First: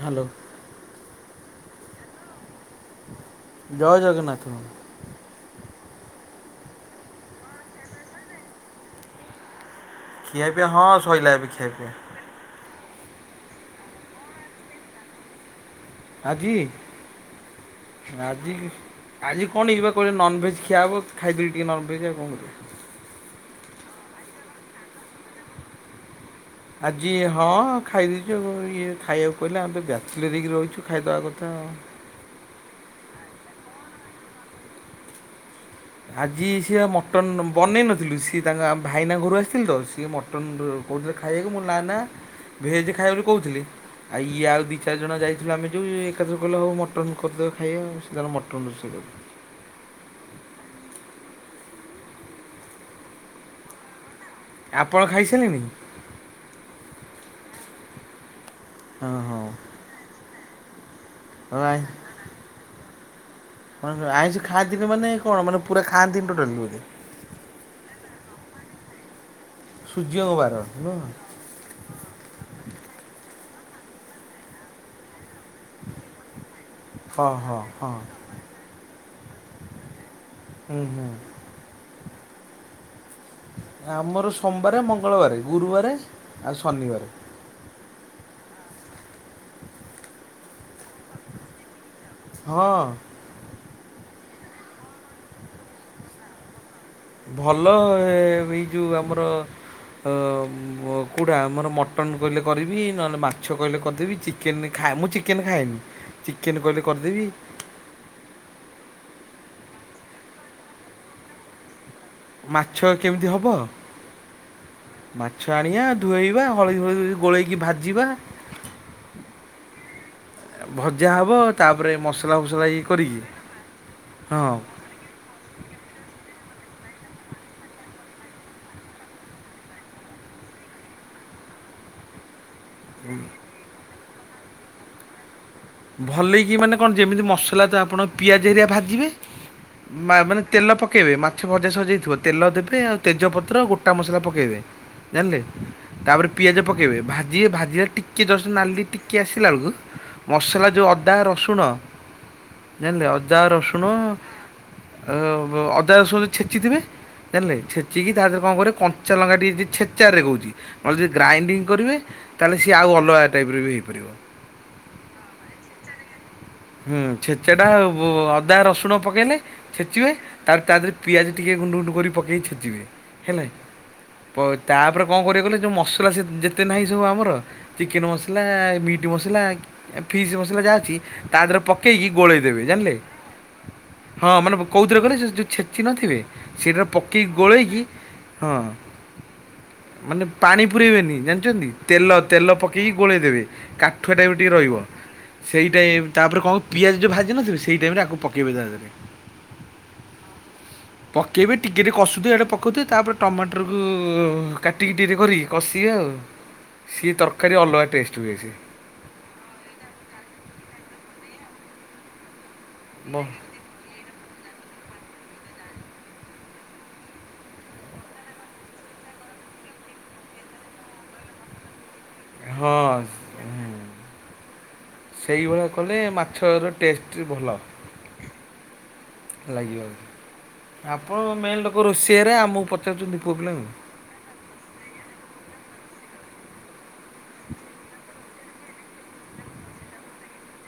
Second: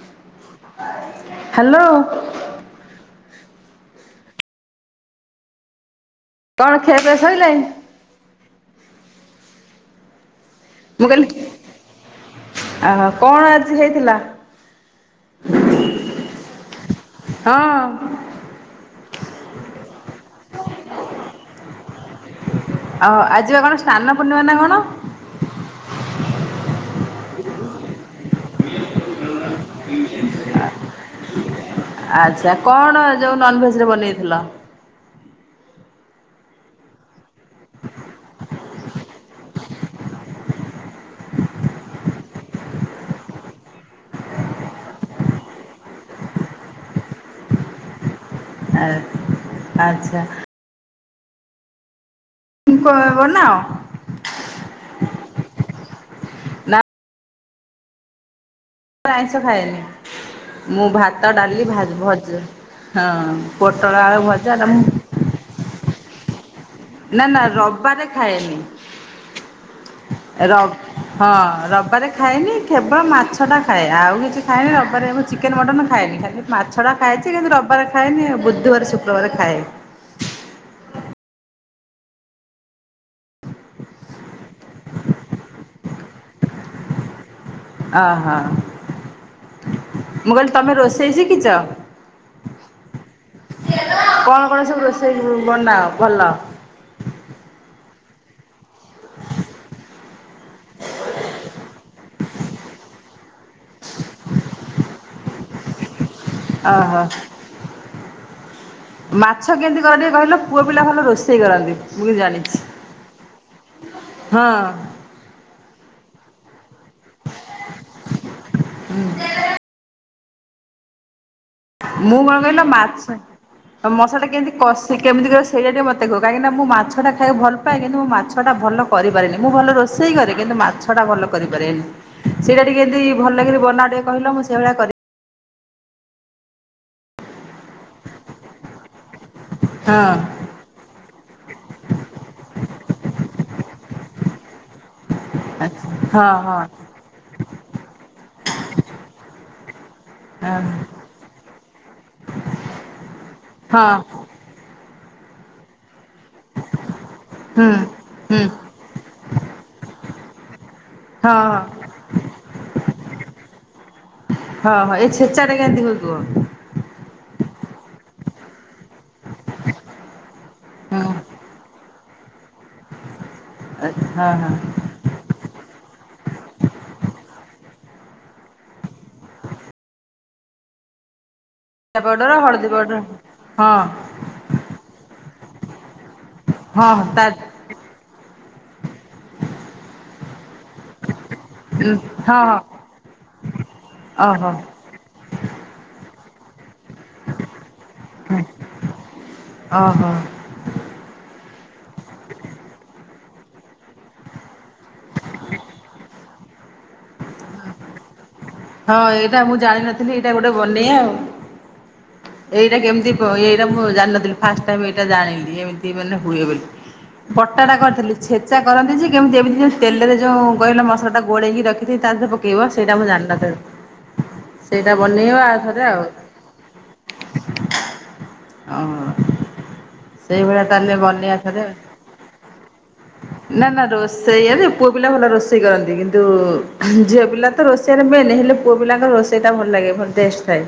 Hello [unintelligible] hello ଜୟ ଜଗନ୍ନାଥ। କଣ ଖିଆପିଆ ଶଇଲାଣି ଖିଆଇ ପିଆ ହଁ ମୁଁ କହିଲି ସରଲା ଏବେ ଖିଆଇ ପିଆ ଆ କଣ ଆଜି ହେଇଥିଲା? ଆଜି? ହଁ ଆଜିି ଆଜି କଣ ଯଇିବା କହିଲେ ନନଭେଜ୍ ଖିଆବ ଖାଇବି ଟିକେ ନନ ଭେଜ ଆଉ କଣ କରିବା ଓଉ ଆ ଯିବା କଣ ସ୍ନାନ ପୂର୍ଣ୍ଣିମା ନା କଣ ଆଜି ହଁ ଖାଇଦେଇଛ ଇଏ ଖାଇବାକୁ କହିଲା ଆମେ ବ୍ୟାଚିଲର ହେଇକି ରହିଛୁ ଖାଇଦେବା କଥା ଆଉ। ଆଚ୍ଛା କଣ ଯେଉଁ ନନଭେଜରେ ବନେଇଥିଲ? ଆଜି ସିଏ ମଟନ୍ ବନେଇ ନଥିଲୁ ସିଏ ତାଙ୍କ ଭାଇନା ଘରୁ ଆସିଥିଲେ ତ ସିଏ ମଟ କହୁ ଖାଇବାକୁ ମୁଁ ନା ନା ଭେଜ ଖାଇବା ବୋଲି କହୁଥିଲି। ଆଉ ଇଏ ଆଉ ଦୁଇ ଚାରି ଜଣ ଯାଇଥିଲୁ ଆମେ ଯେଉଁ ଏକାଥ୍ର କଲେ ହେଉ ମଟନ୍ କରିଦବା ଖାଇବା ସେଳେ ମଟନ୍ ଆ ରୋଷେଇ କଲେ। ଆଚ୍ଛା ବନାଅ ଆପଣ ଖାଇସାରିଲେଣି? ନା ହଁ ଆଇଁସ ଖାଏନି। ମୁଁ ଭାତ ଡାଲି ହଁ ଭଜ ହଁ ଆ ପୋଟଳ ଆଳୁ ଆଇଁଷ ଭଜା ହେ ଖାଆନ୍ତିନି ମୁଁ ମାନେ କଣ ମାନେ ଖାଆନ୍ତିନି ଟୋଟାଲି? ନା ନା ରବିବାରେ ଖାଏନି ସୂର୍ଯ୍ୟଙ୍କ ବାର ରବ ନୁହଁ ହଁ ରବିବାରେ ଖାଇନି କେବଳ ମାଛ ଟା ଖାଏ। ଆଉ କିଛି ଖାଇଏନି ରବାରେ ଚିକେନ ମଟନ୍ ଖାଏନି ଖାଲି ମାଛଟା ହଁ ଖାଛି କିନ୍ତୁ ହଁ ରବିବାର ହଁ। ଖାଏନି। ଆଉ ବୁଧବାର ଶୁକ୍ରବାର ଖାଏ ହୁଁ ହୁଁ। ଆମର ସୋମବାର, ମଙ୍ଗଳବାର, ଗୁରୁବାର ଆଉ ଶନିବାର। ଅହୋ ମୁଁ କହିଲି ତମେ ରୋଷେଇ ଶିଖିଛ? ହଁ। କଣ କଣ ସବୁ ରୋଷେଇ ବନାଅ? ଭଲ। ଭଲ ଏଇ ଯୋଉ ଆମର କେଉଁଟା ଆମର ମଟନ୍ କହିଲେ କରିବି। ନହେଲେ ମାଛ କହିଲେ କରିଦେବି। ଚିକେନ ଖାଏ ମୁଁ ଚିକେନ୍ ଖାଏନି ଚିକେନ୍ କହିଲେ ଓହୋ କରିଦେବି। ମାଛ କେମିତି କର ଟିକେ କହିଲ ପୁଅ ପିଲା ଭଲ ରୋଷେଇ କରନ୍ତି। ମୁ ଜାଣିଛି, ମାଛ କେମିତି ହବ? ହଁ। ମାଛ ଆଣିବା ଧୋଇଇବା ହଳଦୀ ହଳଦ ଗୋଳେଇକି ଭାଜିବା। ଭଜା ହବ। ତାପରେ ମୁଁ ମସଲା କଣ କହିଲ, ଫସଲା ଇଏ କରିକି ମାଛ ମସଲା ଟା କେମିତି ହଁ କଷ ସେମତି କିବ ସେଇଟା ଟିକ ମତେ କାହିଁକିନା ମୁଁ ମାଛା ଖାଇକୁ ଭଲପଏ କିନ୍ତୁ ମୁଁ ମାଛଟା ଭଲ କରିପାରେନି ମୁଁ ଭଲ ରୋଷେଇ କରେ କିନ୍ତୁ ମାଛ ଟା ଭଲ କରିପାରେନି। ସେଇଟା ଟିକେମିତି ଭଲ ଲାଗି ବନା ଟିକେ କହିଲ ମୁଁ ସେଇ ଭଳିଆ କରିବି। ଭଲେଇକି ମାନେ କଣ ଯେମିତି ମସଲା ତ ଆପଣ ପିଆଜ ହେରିଆ ଭାଜିବେ ହଁ ମାନେ ତେଲ ପକେଇବେ ମାଛ ଭଜା ସରିଯାଇଥିବ ତେଲ ଦେବେ ଆଉ ତେଜପତ୍ର ଗୋଟା ମସଲା ପକେଇବେ। ଜାଣିଲେ। ହଁ ତାପରେ ପିଆଜ ହଁ ପକେଇବେ ଭାଜିବେ ଭାଜି ଟିକେ ଜଷ୍ଟ୍ ନାଲି ଟିକେ ଆସିଲା ବେଳକୁ। ମସଲା ଯୋଉଁ ଅଦା ରସୁଣ ଜାଣିଲେ ଅଦା ରସୁଣ। ହଁ ଅ ବ ଅଦା ରସୁଣ ଛେଚିଥିବେ ଜାଣିଲେ ହୁଁ ଛେଚିକି ତା ଦେହରେ ହୁଁ କଣ କରିବେ କ। କଂଚା ଲଙ୍କା ଟିକଏ ଯଦି ଛେଚାରରେ କହୁଛି ନହେଲେ ଯଦି ହଁ ଗ୍ରାଇଡିଙ୍ଗ୍ କରିବେ। ତାହେଲେ ସିଏ ଆଉ ଅଲଗା ଟାଇପ୍ ର ବି ହୋଇପାରିବ। ହଁ ହଁ ଏଇ ଛେଚାଟେ କେମିତି ହୁଏ କୁହ। ହୁଁ ଛେଚା ଟା ଅଦା ରସୁଣ ପକେଇଲେ। ଛେଚିବେ ତାପରେ ତା ଦେହରେ ପିଆଜ ଟିକେ ଗୁଣ୍ଡୁ ଗୁଣ୍ଡୁ କରି ପକେଇ ଛେଚିବେ ହେଲାକି‌। ହଁ ପ ହଁ ତାପରେ। କଣ କରିବେ କହିଲେ ଯେଉଁ ମସଲା ଯେତେ ନାହିଁ ସବୁ ଆମର ଚିକେନ୍ ମସଲା ମିଟ୍ ମସଲା। ଫିସ୍ ମସଲା ଯାହା ଅଛି ତା ଦେହରେ ଜିରା ପକେଇକି ପାଉଡର ଗୋଳେଇ ଦେବେ ହଳଦୀ ଜାଣିଲେ। ପାଉଡର ହଁ ହଁ ମାନେ କୋଉଥିରେ କହିଲେ ଯେଉଁ ଛେଚି ନଥିବେ ସେଇଟାରେ ହଁ ତା ପକେଇକି ଗୋଳେଇକି। ହଁ ମାନେ ପାଣି ପୁରେଇବେନି। ହଁ ତେଲ ତେଲ ହଁ ପକେଇକି ଗୋଳେଇ ଦେବେ କାଠୁଆ ଟାଇପ୍ ର ଟିକେ ଓହୋ ରହିବ ସେଇଟା। ତାପରେ କଣ ପିଆଜ ଯୋଉଁ ଭାଜି ନଥିବେ ସେଇ ଟାଇମ୍ ରେ ଆକୁ ପକେଇବେ ତା ଦେହରେ। [unintelligible] ପକେଇବେ ଟିକେ ଟିକେ କଷୁଥିବେ ଇଆଡ଼େ ପକଉଥିବେ ତାପରେ ଟମାଟରକୁ କାଟିକି ଟିକେ ଟିକେ କରିକି। କଷିବେ ଆଉ ସିଏ ତରକାରୀ ଅଲଗା ଟେଷ୍ଟ ହୁଏ ସେ। ହଁ ଏଇଟା ମୁଁ ଜାଣିନଥିଲି ଏଇଟା ଗୋଟେ ବନେଇବା। ଏଇଟା କେମିତି ବ ଏଇଟା ମୁଁ ଜାଣିନଥିଲି ଫାଷ୍ଟ୍ ଟାଇମ୍ ଏଇଟା ଜାଣିଲି ଏମିତି ମାନେ ହୁଏ ବୋଲି। ବଟାଟା କରିଥିଲି ଛେଚା କରନ୍ତି ଯେ କେମିତି ଏମିତି ଯୋ ତେଲରେ ଯୋଉ କହିଲ ମସଲା ଟା ଗୋଳେଇକି ରଖି। କି ତା ଧିଅରେ ହଁ। ପକେଇବ ସେଟା ମୁଁ ଜାଣିନଥିଲି। ହୁଁ ସେଇଟା ବନେଇବା ଆଉ ସେଇଭଳିଆ ଥରେ କଲେ ଆଉ ମାଛର ଟେଷ୍ଟ ଭଲ। ଲାଗିବ। ସେଇଭଳିଆ ତାହେଲେ ଆପଣ ବନେଇବା ଥରେ। ମେନ୍ ଲୋକ ରୋଷିଆ ରେ ଆମକୁ ପଚାରୁଛନ୍ତି ପୁଅ ପିଲାଙ୍କୁ। ସେଇଆ ଯେ ପୁଅ ପିଲା ଭଲ ରୋଷେଇ କରନ୍ତି କିନ୍ତୁ ଝିଅ ପିଲା ତ ରୋଷେଇଆ। ରେ ମେନ୍ ହେଲେ ପୁଅ ପିଲାଙ୍କ ରୋଷେଇ ଟା ଭଲ ଲାଗେ ଭଲ ଟେଷ୍ଟ ଥାଏ।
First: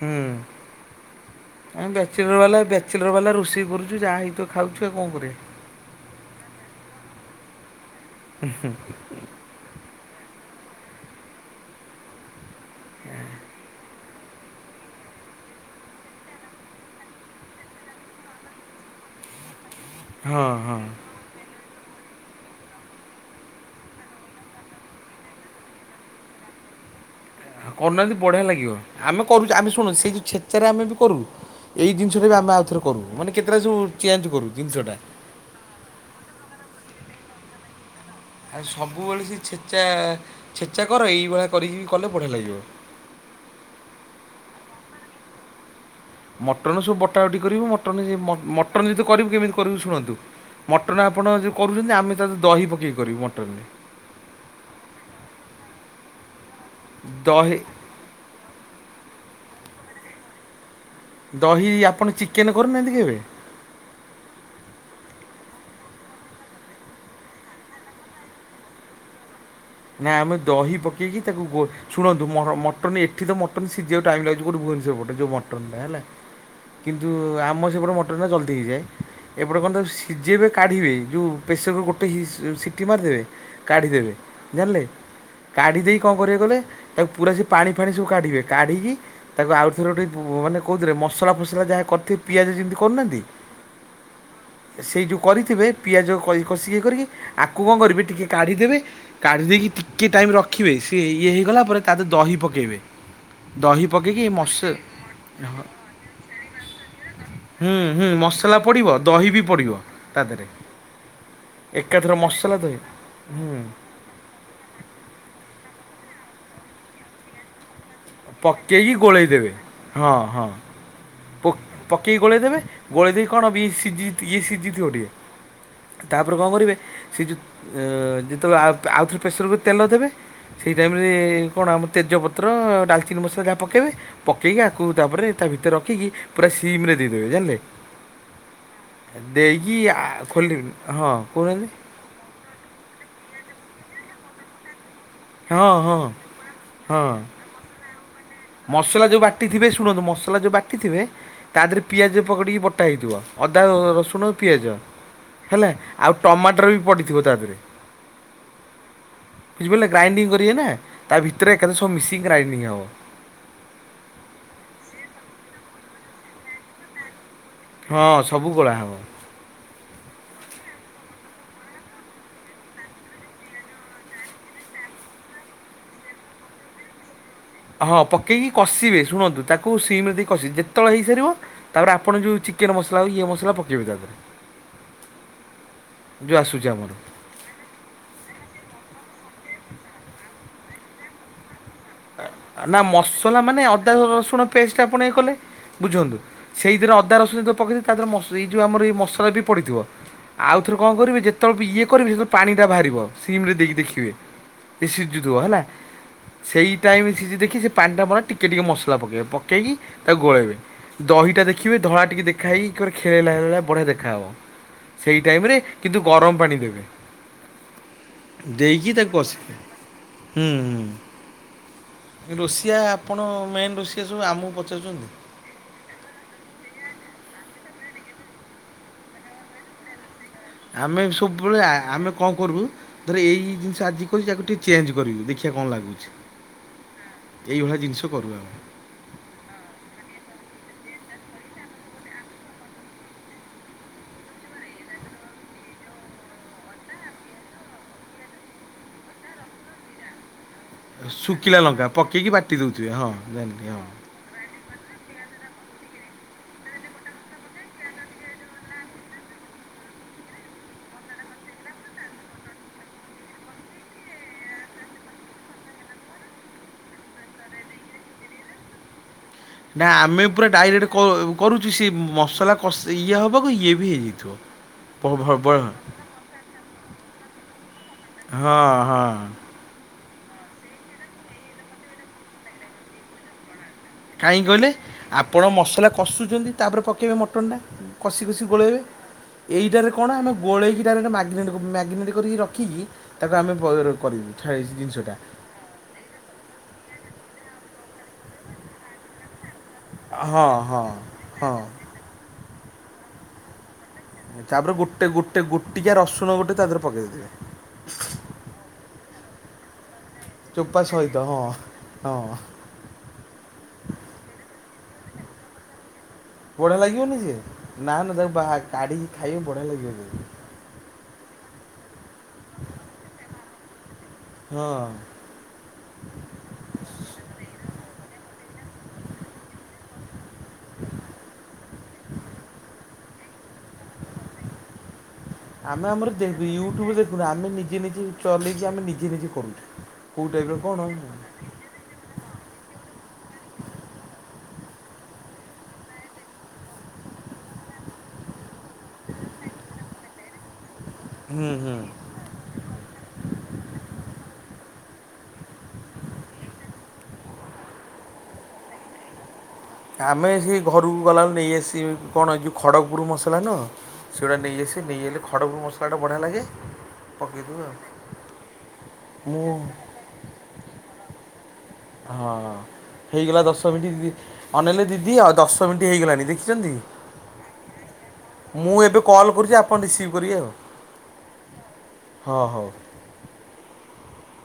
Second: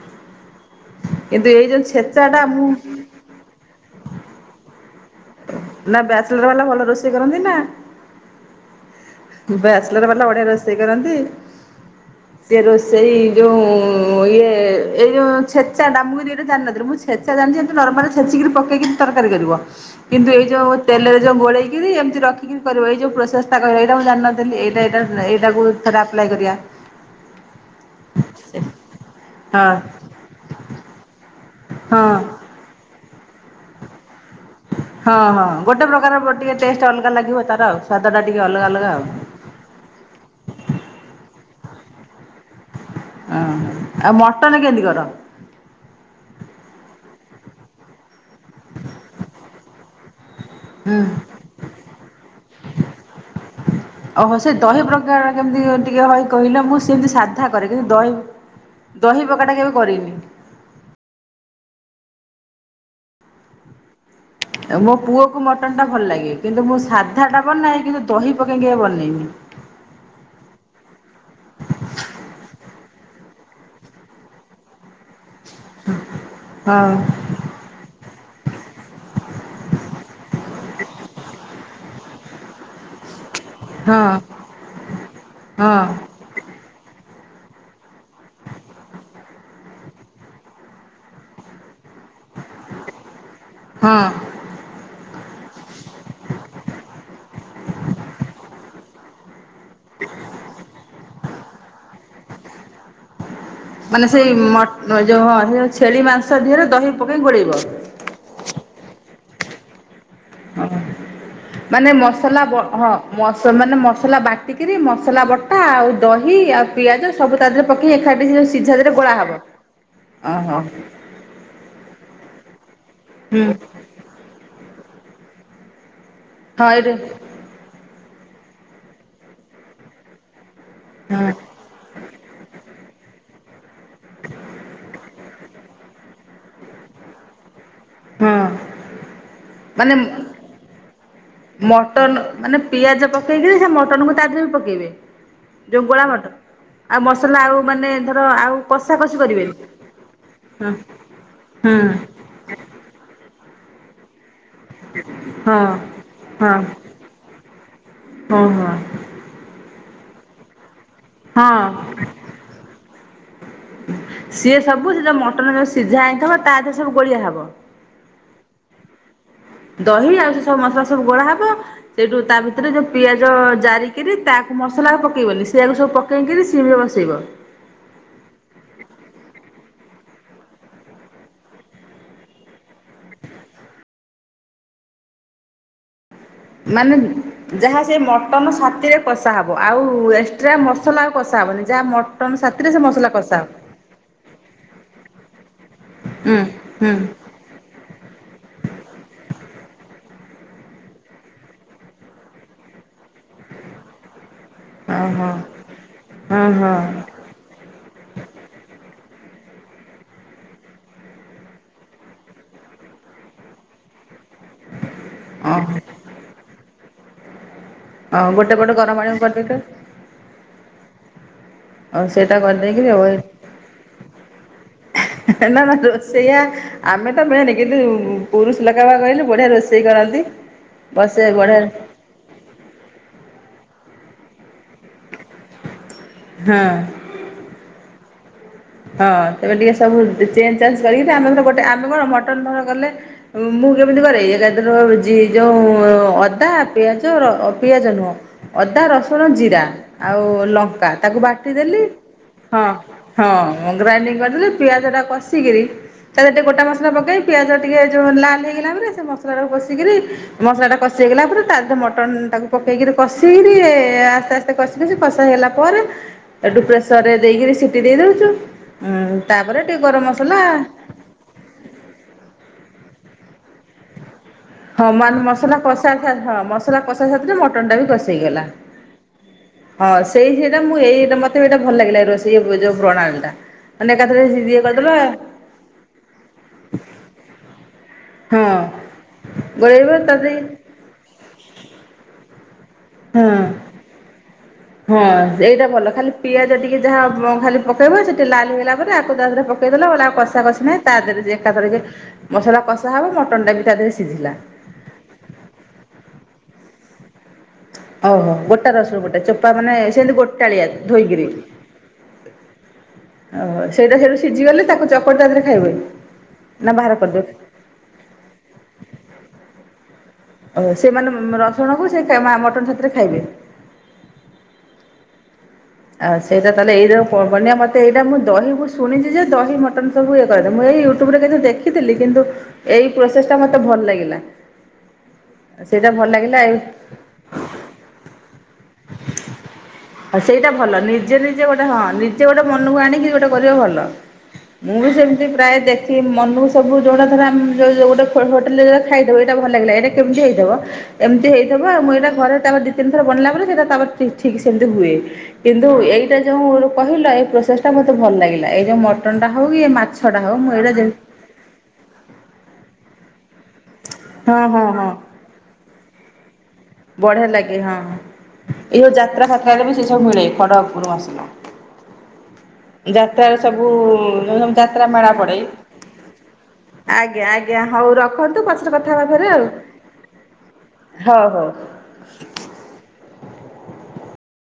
ହୁଁ। କିନ୍ତୁ ଏଇ ଯୋଉ ଆମେ ଛେଚା ବ୍ୟାଚଲର ଟା ବାଲା ମୁଁ। ବ୍ୟାଚଲର ବାଲା ରୋଷେଇ କରୁଛି ଯା ହେଇଥିବ ଖାଉଛି ଆଉ କଣ କରିବି। ନା ବ୍ୟାଚଲର୍ ବାଲା ଭଲ ରୋଷେଇ କରନ୍ତି ନା‌। ବ୍ୟାଚଲର୍ ବାଲା ବଢିଆ ରୋଷେଇ କରନ୍ତି ସେ ରୋଷେଇ ଯୋଉ। ଉ ଇଏ। ଏଇ ଯୋଉ ଛେଚା ଟା ମୁଁ ଏମିତି ଏଇଟା ଜାଣିନଥିଲି ମୁଁ ଛେଚା ଜାଣିଛି ଏମତି ନର୍ମାଲ ଛେଚିକି ପକେଇକି ତରକାରୀ କରିବ। କିନ୍ତୁ ଏଇ ହଁ ଯୋଉ ହଁ ତେଲରେ। ଯୋଉ ଗୋଳେଇକିରି ଏମିତି ରଖିକି କରିବ ଏଇଯୋଉଁ ପ୍ରୋସେସ୍ ଟା କହିଲ ଏଇଟା ମୁଁ ଜଣିନଥିଲ ଏଇଟା ଏଇଟା ଏଇଟାକୁ। ଥରେ ଆପ୍ଲାଏ କରିବା। କରୁନାହାନ୍ତି ବଢିଆ ଲାଗିବ ଆମେ କରୁଛୁ ଆମେ ହଁ ଶୁଣୁ ସେଇ ଯୋଉ ଛେଚାରେ ଆମେ ବି କରୁ। ଏଇ ହଁ। ଜିନିଷଟା ବି ଆମେ ଆଉଥରେ କରୁ ମାନେ କେତେଟାବି ଚେଞ୍ଜ କରୁ ଜିନିଷଟା। ହଁ ହଁ ଗୋଟେ ପ୍ରକାର ଗୋଟିଏ ଟେଷ୍ଟ ଅଲଗା ଲାଗିବ ତାର ଆଉ ସ୍ୱାଦ ଟା ଟିକେ ଅଲଗା ଅଲଗା ଆଉ। ଚା ଛେଚା କର ଏଇଭଳିଆ କରିକି ବି କଲେ ବଢ଼ିଆ ଲାଗିବ। ହଁ ଆଉ ମଟନ କେମିତି କର। ମଟନ୍ ସବୁ ବଟା ବଟି କରିବୁ ମଟନ୍ ମଟନ୍ ଯଦି କରିବୁ କେମିତି କରିବୁ ଶୁଣନ୍ତୁ। ମଟନ୍ ହୁଁ। ଆପଣ ଯୋଉ କରୁଛନ୍ତି ଆମେ ତା ଦେହରେ ଦହି ପକେଇି କରିବୁ ମଟନରେ। ଓହୋ ସେ ଦହି ପ୍ରକାର କେମିତି ଟିକେ ଭାଇ କହିଲେ ମୁଁ ସେମିତି ସାଧା ଦହି କରେ କିନ୍ତୁ। ଦହି ଦହି ପ୍ରକାରଟା କେବେ କରିନି। ଦହି ଆପଣ ଚିକେନ କରିନାହାନ୍ତି କେବେ। ମୋ ପୁଅକୁ ମଟନ୍ ଟା ଭଲ ଲାଗେ। କିନ୍ତୁ ମୁଁ ସାଧାଟା ବନାଏ କିନ୍ତୁ ଦହି ପକାଇକି କେବେ ବନେଇନି। ନା ଆମେ ଦହି ପକେଇକି ତାକୁ ଗୋ। ଶୁଣନ୍ତୁ ମ-ମଟନ୍ ଏଠି ତ ମଟନ୍ ସିଜିବାକୁ ଟାଇମ୍ ଲାଗୁଚି କଉଠେ ଭୁବନେଶ୍ୱର ପଟେ ଯଉ ମ ମଟନ୍ ଟା ହେଲା ହଁ କିନ୍ତୁ ଆମର ସେପଟେ ମଟନ୍ ଟା ଜଲ୍ଦି ହେଇଯାଏ। ଏପଟେ କଣ ତାକୁ ସିଜେଇବେ କାଢ଼ିବେ ଯଉ ପ୍ରେସର୍ କୁକର୍ ଟେ ହିସ୍- ସିଟି ମାରିଦେବେ ହଁ କାଢିଦେବେ ଜାଣିଲେ ହଁ କାଢି ଦେଇେ କଣ୍ କରିବେ କହିଲେ ତାକୁ ପୁରା ସେ ପାଣି ଫାଣି ସବୁ କାଢିବେ କାଢ଼ିକି ତାକୁ ଆଉଥରେ ଗୋଟେ ମାନେ କଉଥିରେ ମସଲା ଫସଲା ଯାହା କରିଥି ପିଆଜ ଯେମିତି କରୁନାହାଁନ୍ତି ହଁ। ସେଇ ଯଉ କରିଥିବେ ପିଆଜ କଇ -କଷିକି କରିକି ଆକୁ କଣ କରିବି ଟିକିଏ କାଢ଼ିଦେବି କାଢ଼ିଦେଇକି ଟିକିଏ ଟାଇମ୍ ରଖିବେ ସେ ଇଏ ହେଇଗଲା ପରେ ତା ଦେ ଦହି ପକେଇବେ। ମାନେ ସେଇ ମଟ୍- ଯଉ ସେ ଛେଳି ମାଂସ ଦିହରେ ଦହି ପକେଇକି ଗୋଳେଇବ। ହୁଁ ହୁଁ ମସଲା ପଡ଼ିବ ଦହି ବି ପଡ଼ିବ। ତା ଦେହରେ ଓ ମାନେ ଏକାଥର ମସଲା ବ- ଦହି ହଁ ମସ- ହୁଁ ମାନେ ମସ ମସଲା ବାଟିକିରି ମସଲା ବଟା ଆଉ ଦହି ଆଉ ପିଆଜ ସବୁ ତା ଦେହରେ ପକେଇି ଏକାଠି ସେ ସିଝା ପକେଇକି ଦେହରେ ଗୋଳା ଗୋଳେଇ ହବ? ଓହୋ। ପ-ପକେଇ ଗୋଳେଇ ଦେବେ ଗୋଳେଇ ଦେଇକି କଣ ହୁଁ ବି-ସିଜି- ଇଏ ସିଝିଥିବ ଟିକେ ତାପରେ କଣ ହଁ କରିବେ ଏଇଠି ସେ ଯଉ ଉ- ଯେତେବେଳେ ଆଉଥରେ ପ୍ରେସର କୁକର ରେ ତେଲ ଦେବେ ସେଇ ଟାଇମ୍ ରେ ହଁ କଣ ଆମ ତେଜପତ୍ର ଡାଳଚିନି ମସଲା ଯାହା ପକେଇବେ ପକେଇକି ଆକୁ ତାପରେ ତା ଭିତରେ ରଖିକି ପୁରା ସିମ୍ ରେ ଦେଇଦେବେ ଜାଣିଲେ ହଁ ଦେଇକି ଆ- ଖୋଲି -ହଁ। କହୁନାହାନ୍ତି ମଟନ୍ ମାନେ ପିଆଜ ପକେଇକିରି ସେ ମଟନ‌୍ କୁ ତା ଦେହରେ ପକେଇବେ? ହଁ ଯଉ ହଁ ଗୁଳା ମଟନ୍ ଆଉ ହଁ ମସଲା ଆଉ ମାନେ ଧର ଆଉ କଷା ମସଲା କଷି ଯଉ କରିବେନି। ବାଟିଥିବେ ଶୁଣନ୍ତୁ ମସଲା ଯଉ ହଁ ବାଟିଥିବେ ତା ହଁ ଦେହରେ ପିଆଜ ପକଡ଼ିକି ବଟା ହେଇଥିବ ଅଦା, ରସୁଣ ପିଆଜ ହଁ ହେଲା ଆଉ ହଁ ଟମାଟର ବି ପଡ଼ିଥିବ ତା ଥିରେ। ହଁ ହଁ। ବୁଝିପାରିଲେ ଗ୍ରାଇଣ୍ଡିଙ୍ଗ୍ କରିବେ ନା ତା ଭିତରେ ହଁ ଏକାଥରେ ସବୁ ମିଶିକି ଗ୍ରାଇଣ୍ଡିଙ୍ଗ୍ ହବ। ସିଏ ସବୁ ସେ ଯଉ ମଟନ ଯଉ ସିଝା ହେଇଥିବ ତା ଦେହରେ ସବୁ ଗୋଳିଆ ହବ? ହଁ ସବୁ ଗୋଳା ହବ। ଦହି ଆଉ ସେ ସବୁ ମସଲା ସବୁ ଗୋଳା ହବ ସେଇଠୁ ତା ଭିତରେ ଯଉ ପିଆଜ ଜାରିକିରି ତାକୁ ମସଲା ଆଉ ପକେଇବନି ସେଇଆକୁ ସବୁ ପ ପକେଇକିରି ସିମ୍ ରେ ବସେଇବ? ହଁ ପକେଇକି କଷିବେ ଶୁଣନ୍ତୁ ତାକୁ ସିମ୍ ରେ ଦେଇ କଷି ଯେତେବଳେ ହେଇସାରିବ ତାପରେ ଆପଣ ଯଉ ଚିକେନ୍ ମସଲା ହଉ ଇଏ ମସଲା ପକେଇବେ ତା ଦେହରେ। ଯୋଉ ଆସୁଛି ଆମର। ମାନେ ଯାହା ସେ ମଟନ ସାଥିରେ କଷାହବ ଆଉ ଏକ୍ସଟ୍ରା ମସଲା ଆଉ କଷା ହବନି? ଯାହା ମଟନ ସାଥିରେ ସେ ଆ-ଆ-ନା କଷା ମସଲା ହବ ମାନେ ଅଦା ରସୁଣ ପେଷ୍ଟ ଆପଣ ଇଏ କଲେ ବୁଝନ୍ତୁ ହୁଁ ସେଇଥିରେ ହୁଁ ଅଦା ରସୁଣ ଯଉ ପକେଇଚନ୍ତି ତା ଦେହରେ ମସ- ଏଇ ଯଉ ଆମର ଏ ମସଲା ବି ପଡିଥିବ। ଆଉଥରେ କଣ କରିବେ ଯେତବେଳେ ଇଏ କରିବେ ସେତେବେଳେ ପାଣି ଟା ବାହାରିବ ସିମ୍ ରେ ଦେଇକି ଦେଖିବେ। ସେ ଓହୋ ସିଜୁଥିବ ହେଲା ଓହୋ ସେଇ ସିଜି କି ଦେଖି ସେ ପାଣି ଟା ମଲେ ଟିକେ ଟିକେ ମସଲା ପକେଇବେ ପକେଇକି ତାକୁ ଗୋଳେଇବେ ଦହିଟା ଦେଖିବେ ଧଳା ଟିକେ ଦେଖା ହେଇକି ଗୋଟେ ଖେଳେଇଲା ଭଳିଆ ବଢିଆ ଦେଖାହବ। ସେଇ ଟାଇମ୍ ରେ ଓହୋ କିନ୍ତୁ ଗରମ୍ ପାଣି ଦେବେ। ହଁ ଗୋଟେ ପଟେ ଦେଇକି ଗରମ ତାକୁ ପାଣି କଷିବେ। କରିଦେଇଥିବେ ହୁଁ -ହୁଁ। ଆଉ ସେଇଟା ରୋଷେୟା କରିଦେଇକିରି ଆପଣ ମେନ୍ ରୋଷେୟା ସବୁ ଆମକୁ ପଚାରୁଚନ୍ତି। ନା -ନା ରୋଷେୟା ଆମେ ତ ମେନ୍ କିନ୍ତୁ ପୁରୁଷ ଲୋକ ବା କହିଲି ବଢିଆ ରୋଷେଇ କରନ୍ତି। ଆମେ ବି ବସେ ସବୁବେଳେ ବଢ଼ିଆ ଆ- ଆମେ କଣ କରିବୁ ଧର ଏଇ ଜିନିଷ ଆଜି କରିଚି ତାକୁ ଟିକେ ଚେଞ୍ଜ କରିବି ଦେଖିଆ କଣ ଲାଗୁଚି। ହଁ। ଏଇଭଳିଆ ଜିନିଷ କରୁ ଆମେ। ହଁ ତେମେ ଟିକେ ସବୁ ଚେଞ୍ଜ୍ ଚାଞ୍ କରିକି ଆମେ ଧର ଗୋଟେ ଆମେ କଣ ମଟନ୍ ଧର କଲେ ମୁଁ କେମିତି କରେ, ଏକାଥରକ ଜି ଯୋ ଯୋଉ ଅଦା ପିଆଜ ର ପିଆଜ ନୁହଁ। ଅଦା ରସୁଣ ଜିରା ଆଉ ଲ କା ତାକୁ ଶୁଖିଲା ବାଟିଦେଲି ଲଙ୍କା ପକେଇକି ବାଟି ହଁ ଦଉଥିବେ ହଁ। ଜାଣିଲି କରିଦେଲି ପିଆଜ ଟା କଷିକିରି ତାରେ ଟିକେ ଗୋଟା ମସଲା ପକେଇକି ପିଆଜ ଟିକେ ଯେଉଁ ଲାଲ ହୋଇଗଲା ପରେ ସେ ମସଲାଟାକୁ କଷିକିରି ମସଲା ଟା କଷି ହେଇଗଲା ପରେ ତାଦିହରେ ମଟନ ଟାକୁ ପକେଇକିରି କଷିକିରି ଆସ୍ତେ ଆସ୍ତେ ମିତି କଷି କଷି କଷା ହେଇଗଲା ପରେ ସେଠୁ ପ୍ରେସର ରେ ଦେଇକରି ସିଟି ଦେଇ ଦୋଉଚୁ। ଉଁ ତାପରେ ଟିକେ ନା ଗରମ ଆମେ ମସଲା ପୁରା ଡାଇରେକ୍ଟ କ କରୁଛି ସେ ମସଲା କସ ଇଏ ହବାକୁ ଇଏ ବି ହେଇଯାଇଥିବ। ହଁ ମା ମସଲା ହଁ କଷା ସା ହଁ ମସଲା କଷା ସାଥିରେ ମଟନ୍ ଟା ବି କଷି ହେଇଗଲା। ହଁ। ହଁ ସେଇ ସେଇଟା ମୁଁ ଏଇ ଏଇଟା ମତେ ବି ଏଇଟା ଭଲ ଲାଗିଲା ରୋଷେଇ ଯୋଉ ପ୍ରଣାଳୀ ଟା। ମାନେ ଏକାଥରେ କାହିଁକି ଇଏ କହିଲେ କରିଦେଲ ଆପଣ ମସଲା କଷୁଛନ୍ତି ତାପରେ ପକେଇବେ ମଟନ୍। କଷି କଷି ହଁ ଗୋଳେଇବେ, ଗୋଳେଇବ ଏଇଟାରେ କଣ ଆମେ ତାପରେ ଗୋଳେଇକି ଡାଇରେକ୍ଟ ମ୍ୟାଗିନେଟ୍ ମ୍ୟାଗିନେଟ୍ କରିକି ରଖିକି ହଁ। ତାକୁ ଆମେ ବ ର କରିବୁ ଥା ଏ ଜିନିଷ ହଁ ଟା। ଏଇଟା ଭଲ ଖାଲି ପିଆଜ ଟିକେ ଯାହା ଅ ଖାଲି ପକେଇବ ସେ ଟିକେ ଲାଲ୍ ହେଇଗଲା ପରେ ଆକୁ ତାପରେ ପକ ପକେଇଦେଲା ବେଳେ ଆଉ କଷା ହଁ କଷି ନାହିଁ। ହଁ ତା ଦେହରେ ଯେ ହଁ ଏକାଥରକେ ମସଲା କଷା ହବ ମଟନ ଟା ବି ତା ଦେହରେ ସିଝିଲା। ତାପରେ ଗୋଟେ ଗୋଟେ ଗୋଟିକା ରସୁଣ ଗୋଟେ ତା ଦେହରେ ପକାଇ ଦେଇେଥିବେ। ଓହୋ ଗୋଟା ରଶୁଣ ଗୋଟେ ଚୋପା ମାନେ ସେମିତି ଗୋଟାଳିଆ ଚୋପା ସହିତ ଧୋଇକିରି। ହଁ ହଁ ଓ ସେଇଟା ସେଇଠୁ ସିଝି ଗଲେ ତାକୁ ଚକଟି ତାଦିହରେ ଖାଇବେ। ନା ବଢ଼ିଆ ବାହାର ଲାଗିବନି କରିଦେବେ ସିଏ, ନା ନା ତାକୁ ବା କାଢ଼ିକି ଖାଇବେ ବଢିଆ ଲାଗିବ ସିଏ। ଓ ସେମାନେ ରସୁଣକୁ ସେ ମା ମଟନ୍ ସାଥିରେ ଖାଇବେ। ହଁ। ଆଉ ସେଇଟା ତାହେଲେ ଏଇରକ ବନେଇବା। ମତେ ଏଇଟା ମୁଁ ଦହି ମୁ ଶୁଣିଛି ଯେ ଦହି ମଟନ ସବୁ ଇଏ କରିଦେ ମୁଁ ଏଇ ୟୁଟ୍ୟୁବରେ ଦେଖିଥିଲି, କିନ୍ତୁ ଏଇ ପ୍ରୋସେସ ଟା ମତେ ଭଲ ଲାଗିଲା। [inaudible] ଆମେ ଭଲ ଆମର ଦେଖୁ ଲାଗିଲା ୟୁଟ୍ୟୁବ ଦେଖୁନୁ ଆମେ ନିଜେ ନିଜେ ଚଲେଇକି ଆମେ ନିଜେ ନିଜେ କରୁଛୁ। ହଁ କେଉଁ ସେଇଟା ଟାଇପ୍ର ଭଲ, ନିଜେ କ'ଣ ନିଜେ ଗୋଟେ ହଁ ନିଜେ ଗୋଟେ ମନକୁ ଆଣିକି ଗୋଟେ କରିବ ଭଲ। ମୁଁ ବି ସେମିତି ପ୍ରାୟ ଦେଖି ମନକୁ ସବୁ ଯୋଟା ଧର ଆମକୁ ଯୋଉ [unintelligible] ଖାଇଦଉ ଏଇଟା ଭଲ ଲାଗିଲା। ଏଇଟା କେମତି ହେଇଥିବ ଏମତି ହୁଁ ହେଇଥିବ ହୁଁ ଆ ମୁଁ ଏଇଟ ଘରେ ତାପ ଦି ତିନି ଥର ବନେ଼ଇଲା ପରେ ସେଟା ତାପ ଠିକ୍ ସେମିତି ହୁଏ। କିନ୍ତୁ ଏଇଟା ଯୋଉ କହିଲ ଏଇ ପ୍ରୋସେସ ଟା ମତେ ଭଲ ଲାଗିଲା, ଏଇ ଯୋଉ ମଟନ ଟା ହଉ କି ମା ଆମେ ସେ ଘରକୁ ଗଲାବେଳୁ ନେଇଆସି କଣ ଯେଉଁ ଖଡ଼ଗପୁର ମସଲା ନୁହଁ। ସେଗୁଡା ହଁ ନେଇ ହଁ ଆସୁ ହଁ ନେଇ ଆଇଲେ ଖଡ଼ଗପୂର୍ ମସଲା ଟା ବଢିଆ ଲାଗେ। ବଢିଆ ଲାଗେ ପକେଇଦେବୁ ଆଉ ହଁ ହଁ ଏଇ ଯୋଉ ଯାତ୍ରା ମୁଁ ଫାତ୍ରାରେ ବି ସେ ସବୁ ମିଳେ ଖଡକପୁର୍ ମସଲା। ହଁ ଯାତ୍ରାରେ ହେଇଗଲା ସବୁ ଦଶ ମିନିଟ୍ ଦିି ଯୋଉ ସବୁ ଅନେଇଲେ ଯାତ୍ରା ମେଳା ଦିଦି ଆଉ ପଡ଼େ ଦଶ ମିନିଟ୍ ହେଇଗଲାଣି ଦେଖିଛନ୍ତି। ଆଜ୍ଞା ଆଜ୍ଞା ହଉ ରଖନ୍ତୁ ପଛରେ ମୁଁ କଥା ଏବେ ହେବା ଫେରେ କଲ୍ ଆଉ। କରୁଛି ଆପଣ ରିସିଭ କରିବେ ଆଉ। ହଉ ହଉ। ହଁ ହଉ।